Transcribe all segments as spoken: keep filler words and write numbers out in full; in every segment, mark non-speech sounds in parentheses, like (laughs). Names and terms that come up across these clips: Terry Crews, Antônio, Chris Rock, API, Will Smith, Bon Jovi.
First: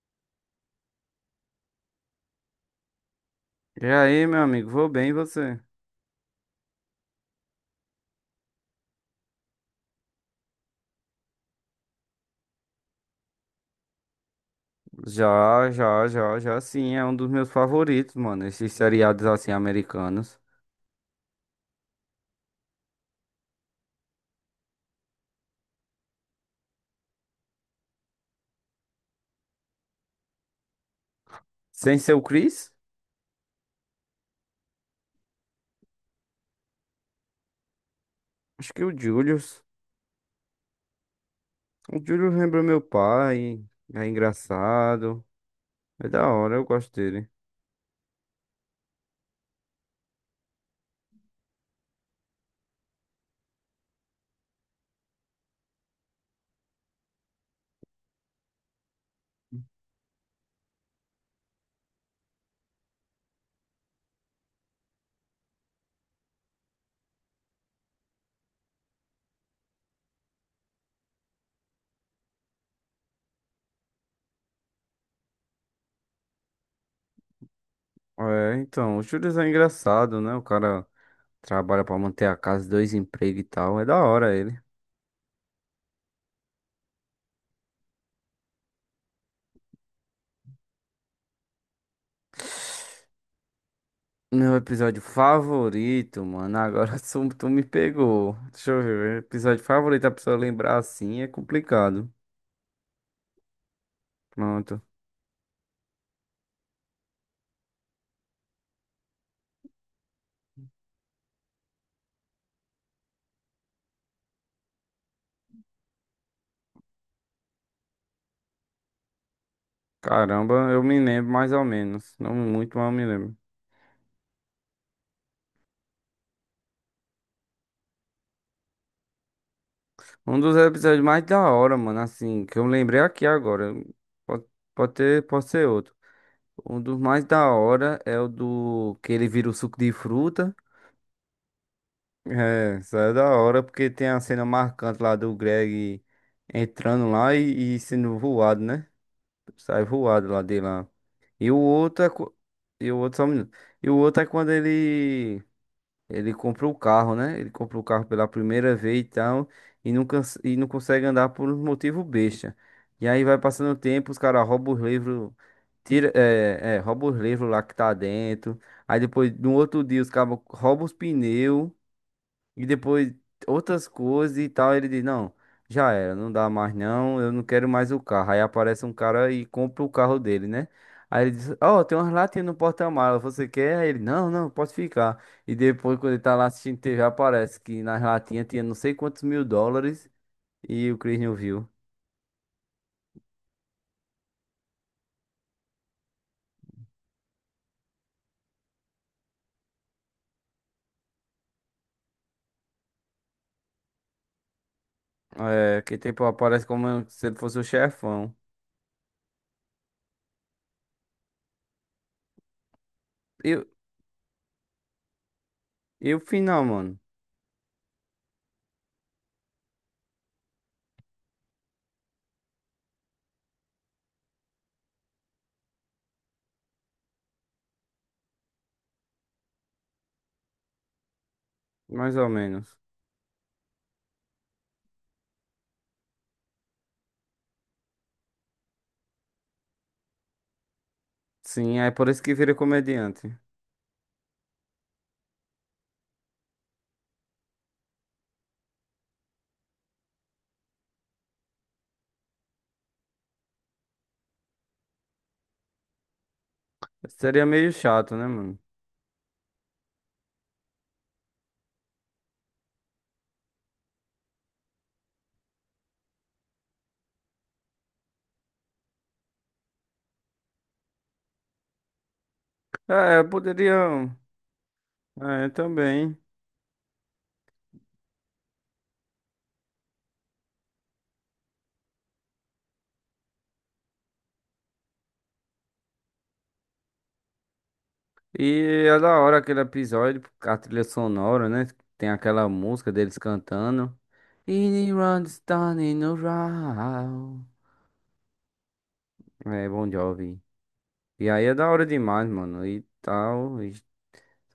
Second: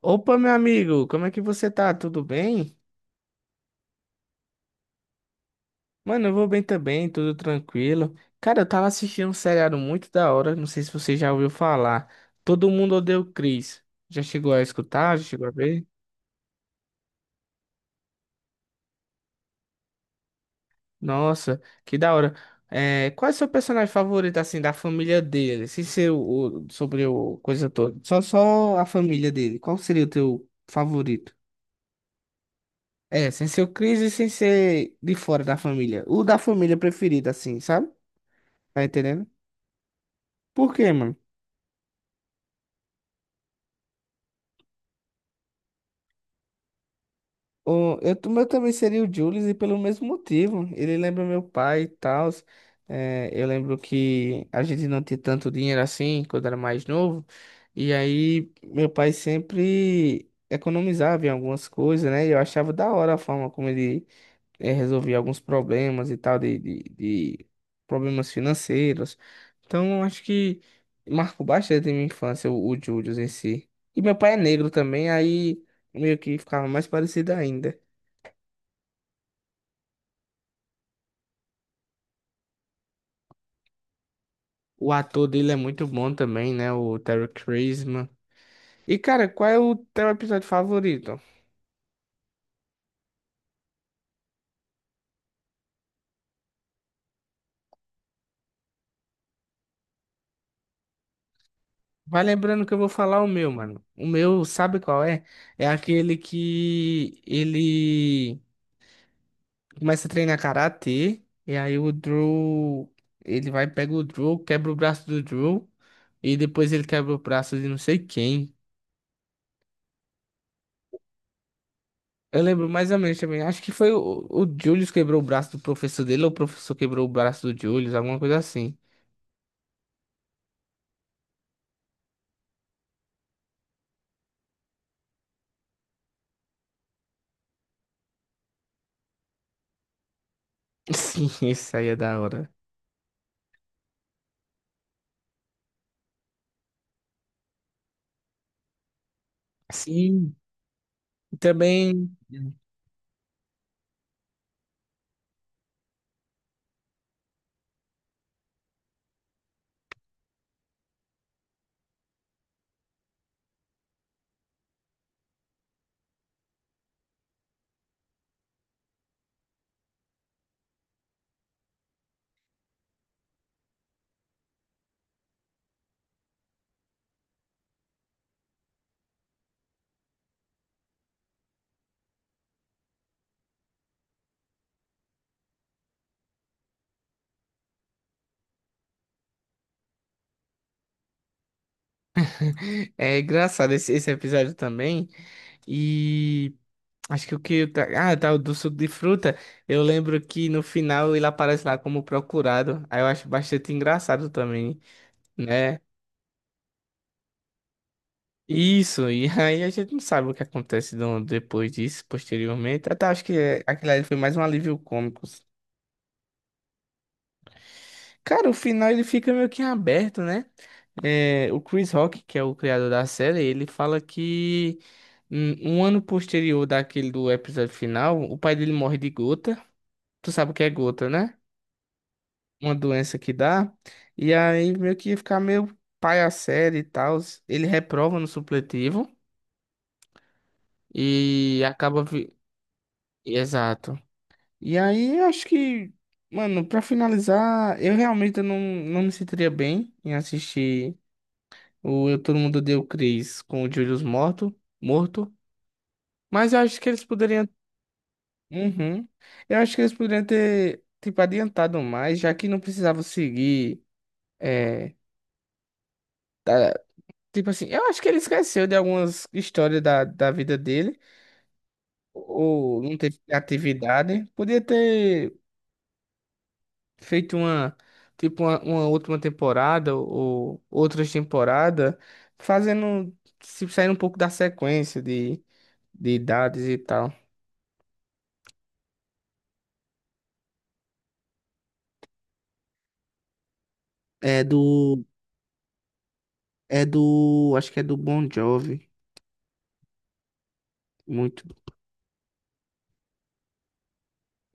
Opa, meu amigo, como é que você tá? Tudo bem? E aí, meu amigo, vou bem, e você? Mano, eu vou bem também, tudo tranquilo. Cara, eu tava assistindo um seriado muito da hora, não sei se você já ouviu falar. Todo mundo odeia o Chris. Já chegou a escutar? Já chegou a Já, ver? já, já, já, sim, é um dos meus favoritos, mano, esses seriados assim americanos. Nossa, que da hora. É, qual é o seu personagem favorito, assim, da família dele? Sem ser o, o- sobre o coisa toda. Só, só a família dele. Qual seria o teu favorito? Sem ser o Chris? É, sem ser o Chris e sem ser de fora da família. O da família preferida, assim, sabe? Acho Tá que o entendendo? Julius. Por quê, mano? O Julius lembra meu pai, é engraçado, é da hora, eu gosto dele. O, eu, t- o meu também seria o Julius e pelo mesmo motivo. Ele lembra meu pai e tal. É, eu lembro que a gente não tinha tanto dinheiro assim quando era mais novo. E aí meu pai sempre economizava em algumas coisas, né? E eu achava da hora a forma como ele eh, resolvi alguns problemas e tal, de, de, de problemas financeiros. Então, eu acho que marcou bastante a minha infância, o, o Júlio em si. E meu pai é negro também, aí meio que ficava mais parecido ainda. É, então, o Julius é engraçado, né? O cara trabalha pra manter a casa, dois empregos e tal, é da hora ele. O ator dele é muito bom também, né? O Terry Crews. E, cara, qual é o teu episódio favorito? Meu episódio favorito, mano. Agora (laughs) tu tu me pegou. Deixa eu ver. Episódio favorito, a pessoa lembrar assim é complicado. Vai lembrando que eu vou falar o meu, mano. O meu, sabe Pronto. qual é? É aquele que ele começa a treinar karatê, e aí o Drew, ele vai, pega o Drew, quebra o braço do Drew, e depois ele quebra o braço de não sei quem. Caramba, eu me lembro mais ou menos. Não Eu lembro muito, mas mais eu ou me menos lembro. também, acho que foi o, o Julius quebrou o braço do professor dele, ou o professor quebrou o braço do Julius, alguma coisa assim. Um dos episódios mais da hora, mano. Assim, que eu lembrei aqui agora. Pode, pode ter, pode ser outro. Um dos mais da hora é o do que ele vira o suco de fruta. (laughs) Sim, isso aí é da hora. É, isso é da hora porque tem a cena marcante lá do Greg entrando lá e e sendo voado, né? Sai voado Sim, lá de lá. E o outro é. também co- E o outro, só um minuto. E o outro é quando ele. Ele compra o carro, né? Ele compra o carro pela primeira vez e tal. E não, cons- e não consegue andar por um motivo besta. E aí vai passando o tempo, os caras roubam os livros. Tira, é, é, rouba os livros lá que tá dentro. Aí depois, no outro dia, os caras roubam os pneus. E depois outras coisas e tal. Ele diz: Não, já era, não dá mais não, eu não quero mais o carro. Aí aparece um cara e compra o carro dele, né? Aí ele diz: Ó, tem umas latinhas no porta-mala, você quer? Aí ele: Não, não, pode ficar. E depois, quando ele tá lá assistindo T V, aparece que nas latinhas tinha não sei quantos mil dólares e o Chris não viu. (laughs) é engraçado esse, esse episódio também. E. Acho que o que. Tá, ah, tá, o do suco de fruta. Eu lembro que no final ele aparece lá como procurado. Aí eu acho bastante engraçado também, né? É, que tipo, aparece como se ele fosse o chefão. Isso, e (laughs) aí a gente não sabe o que acontece do- depois disso, posteriormente. Até acho que é, E, aquilo ali foi mais um alívio cômico. e o final, mano? Cara, o final ele fica meio que em aberto, né? É, o Chris Rock, que é o criador da série, ele fala que hum, um ano posterior daquele do episódio final, o pai dele morre de gota. Tu sabe o que é gota, né? Mais ou Uma menos. doença que dá, e aí meio que ia ficar meio pai a série e tal. Ele reprova no supletivo e Sim, é acaba. por isso vi- que vira comediante. Exato. E aí eu acho que, mano, pra finalizar, eu realmente não, não me sentiria bem em assistir o Eu Todo Mundo Odeia o Chris com o Julius morto, morto, mas eu acho que eles Seria poderiam. meio chato, né, mano? Uhum. Eu acho que eles poderiam ter, tipo, adiantado mais, já que não precisava seguir. É, tipo assim, eu acho que ele esqueceu de algumas histórias da, da vida dele, ou não teve É, eu poderia. criatividade. Podia ter É, também. feito uma, tipo, uma, uma última temporada, ou outras temporadas, fazendo, se saindo um pouco da sequência de, de idades e tal. E é da hora aquele episódio, a trilha sonora, né? Tem aquela música deles cantando. É It do, runs down in a é row. do, acho que é do Bon Jovi, É, Bon Jovi. E muito. aí é da hora demais, mano. E tal. E-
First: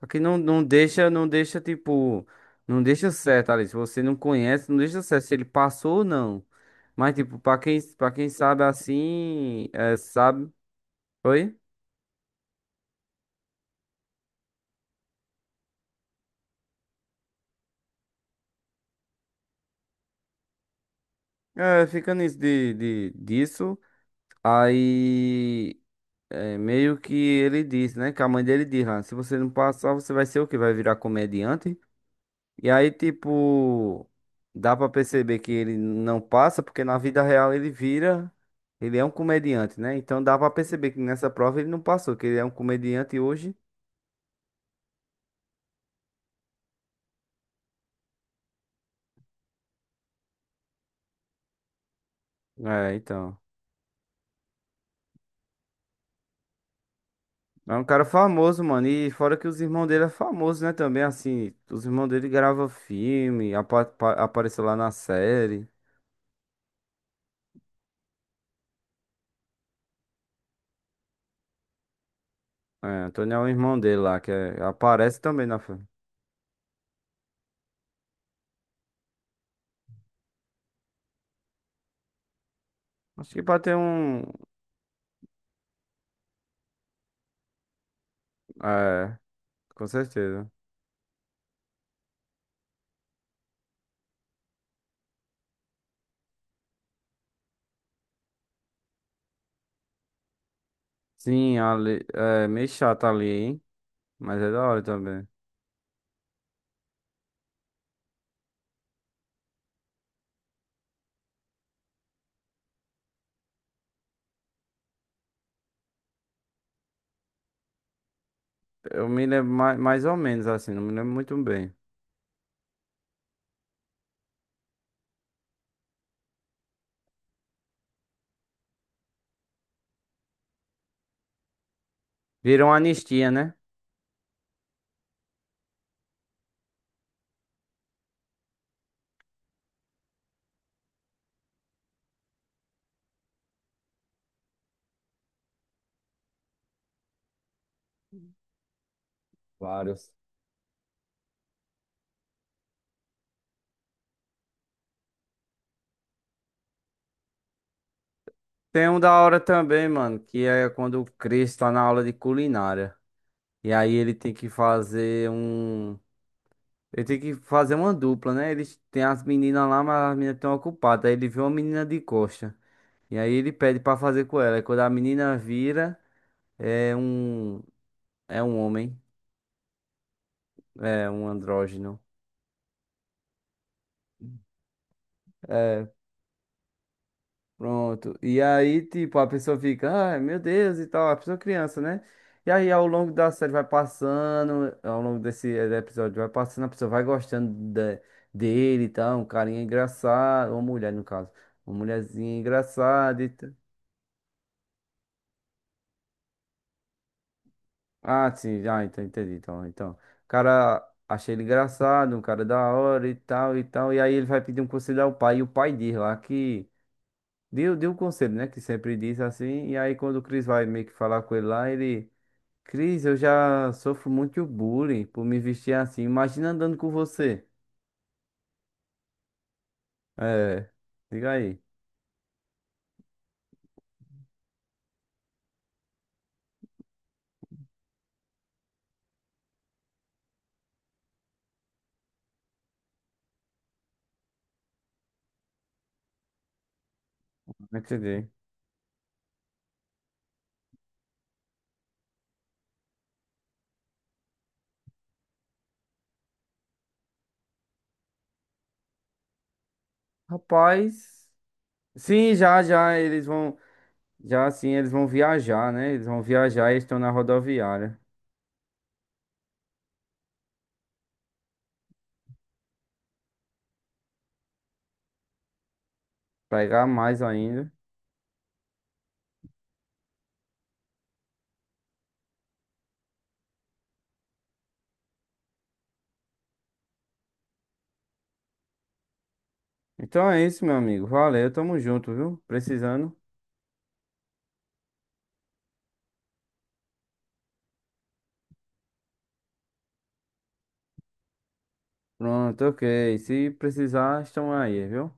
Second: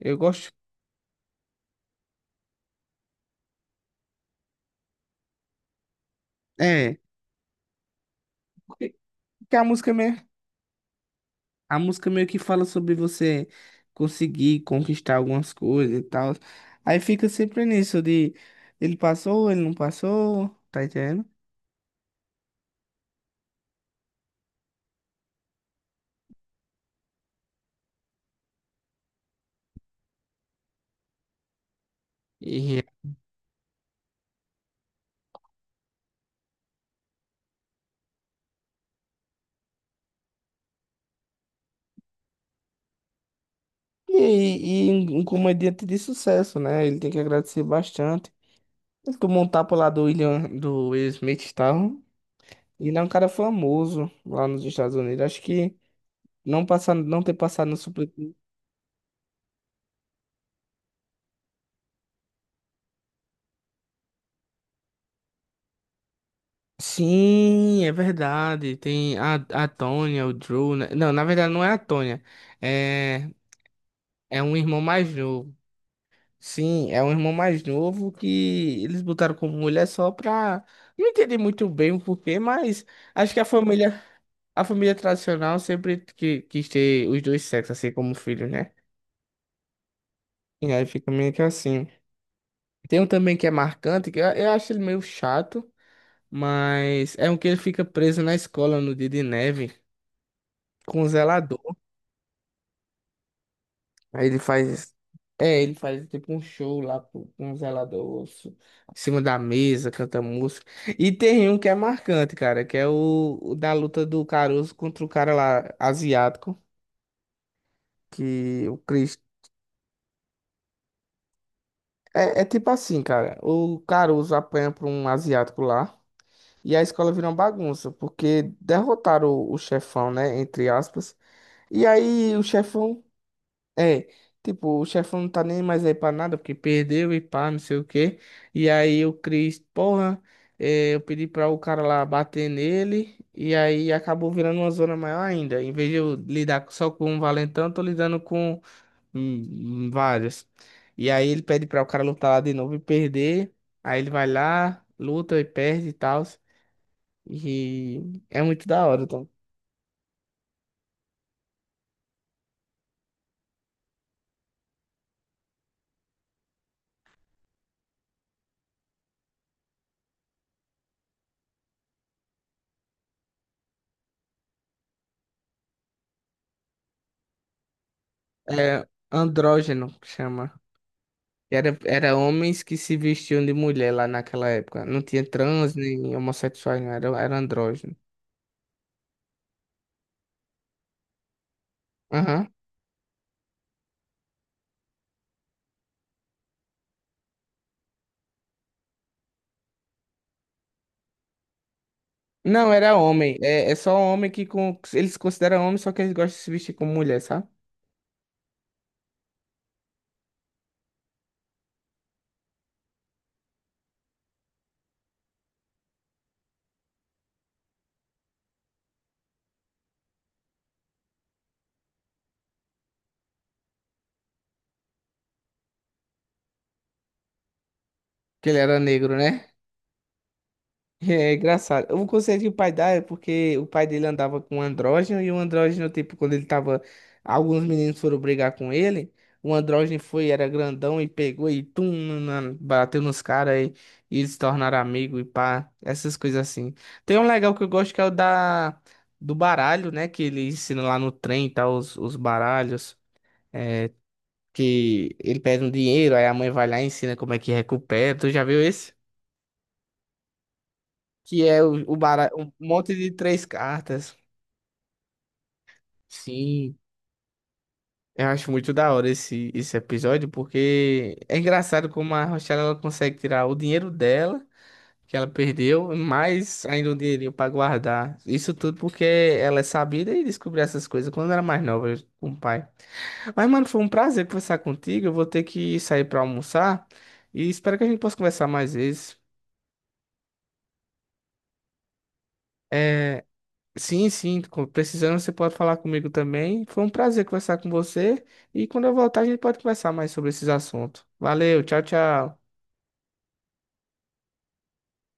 Só que não, gosto, não deixa, não deixa, tipo. Não deixa certo ali. Se você não conhece, não deixa certo se ele passou ou não. é, Mas, tipo, pra quem, pra quem sabe porque porque a assim, música é, mesmo. sabe. Oi? A música meio que fala sobre você conseguir conquistar algumas coisas e tal. Aí fica sempre nisso de ele passou, ele não passou, tá entendendo? É, fica nisso de, de, disso. Aí, é, meio que ele diz, né? Que a mãe dele diz lá, se você não passar, você vai ser o quê? Vai virar comediante? E E, aí, tipo, dá pra perceber que ele não passa, porque na vida real ele vira, ele é um comediante, né? Então dá pra perceber que nessa prova ele não passou, que ele é um comediante hoje. e, e um comediante de sucesso, né? Ele tem que agradecer bastante. Ele tomou um tapa lá do William, do Will Smith e tal. É, Ele é um cara então. famoso lá nos Estados Unidos. Acho que não passar, não ter passado É no um cara Super. famoso, mano. E fora que os irmãos dele é famoso, né? Também, assim, os irmãos dele gravam filme, apa- apa- apareceu lá na série. Sim, é verdade. Tem a, a Tônia, o Drew. Né? Não, na verdade não é a Tônia. É, É. Antônio é o irmão dele lá, que É um é- irmão mais aparece também novo. na filme. Sim, é um irmão mais novo que eles botaram como mulher só pra. Não entendi muito bem o porquê, mas acho Acho que que a pra ter família, um. a família tradicional sempre que, quis ter os dois sexos, assim, como filhos, né? É, com certeza. E aí fica meio que assim. Tem um também que é marcante, que eu, eu acho ele meio chato, mas é um que ele fica preso na escola no dia de neve com o Sim, zelador. ali, é meio chato ali, hein? Aí ele Mas é da hora faz. também. É, ele faz tipo um show lá pro- com um zelador su- em cima da mesa, canta música. E tem um que é marcante, cara, que é o, o, da luta do Caruso contra o cara lá asiático, que o Eu Chris. me lembro mais, mais ou menos assim, não me lembro muito bem. É, é tipo assim, cara, o Caruso apanha pra um asiático lá e a escola vira uma bagunça, porque derrotaram o, o chefão, né, entre aspas. E aí o Virou uma chefão anistia, né? é, tipo, o chefão não tá nem mais aí pra nada, porque perdeu e pá, não sei o quê. E aí o Chris, porra, é, eu pedi pra o cara lá bater nele, e aí acabou virando uma zona maior ainda. Em vez de eu lidar só com um valentão, eu tô lidando com hum, hum, Vários. vários. E aí ele pede pra o cara lutar lá de novo e perder. Aí ele vai lá, luta e perde e tal. E é muito da Tem um hora, da então. hora também, mano, que é quando o Chris tá na aula de culinária. E aí ele tem que fazer um. Ele tem que fazer uma dupla, né? Eles tem as meninas lá, mas as meninas estão ocupadas. Aí ele vê uma menina de coxa. E aí ele pede pra fazer com ela. E quando a menina vira, é um é um É homem, andrógeno, que chama. é um Era, andrógeno. era homens que se vestiam de mulher lá naquela época. Não tinha trans É, nem homossexuais, não. Era, era andrógeno. pronto. E aí, tipo, a pessoa fica, ai, meu Deus, e tal, a pessoa criança, né? Aham. E aí, ao longo da série vai passando, ao longo desse episódio vai passando, a pessoa vai gostando de- dele e tal, um carinha engraçado, uma mulher, no caso, uma mulherzinha Não, era engraçada e homem. tal. É, é só homem que com, eles consideram homem, só que eles gostam de se vestir como mulher, sabe? Ah, sim, ah, então entendi. Então, então, o cara achei ele engraçado, um cara da hora e tal e tal. E aí ele vai pedir um conselho ao pai. E o pai diz lá que deu, deu um conselho, né? Que sempre diz assim. E aí quando o Cris vai meio que falar com ele lá, ele, Cris, eu já sofro muito bullying por me vestir assim. Imagina andando com você. Que ele era negro, né? É, É diga é aí. engraçado. O conselho que o pai dá é porque o pai dele andava com um andrógeno e o andrógeno, tipo, quando ele tava. Alguns meninos foram brigar com ele. O andrógeno foi, era grandão e pegou e tum, na- bateu nos caras e, e eles se tornaram amigos e pá, essas coisas assim. Tem um legal que eu Não gosto que é o entendi. da, do baralho, né? Que ele ensina lá no trem, tá? Os, os baralhos. É, que ele pede um dinheiro, aí a mãe vai lá e ensina como é que recupera. Tu já viu esse? Rapaz, Que é o, o bara- sim, um já, monte já, de eles três vão, cartas. já assim, eles vão viajar, né? Eles vão viajar e Sim, estão na rodoviária. eu acho muito da hora esse, esse episódio, porque é engraçado como a Rochelle ela consegue tirar o dinheiro dela, que ela perdeu, mais Pegar ainda um mais dinheirinho pra ainda. guardar. Isso tudo porque ela é sabida e descobriu essas coisas quando era mais nova com o pai. Mas, mano, foi um prazer conversar contigo. Eu vou ter que sair pra almoçar e espero que a gente possa conversar mais vezes. Então é isso, meu amigo. Valeu, tamo junto, viu? Precisando. É, sim, sim, com- precisando você pode falar comigo também. Foi um prazer conversar com você e quando eu voltar a gente pode conversar mais sobre esses assuntos. Valeu, tchau, tchau. Pronto, ok. Se precisar, estamos aí, viu?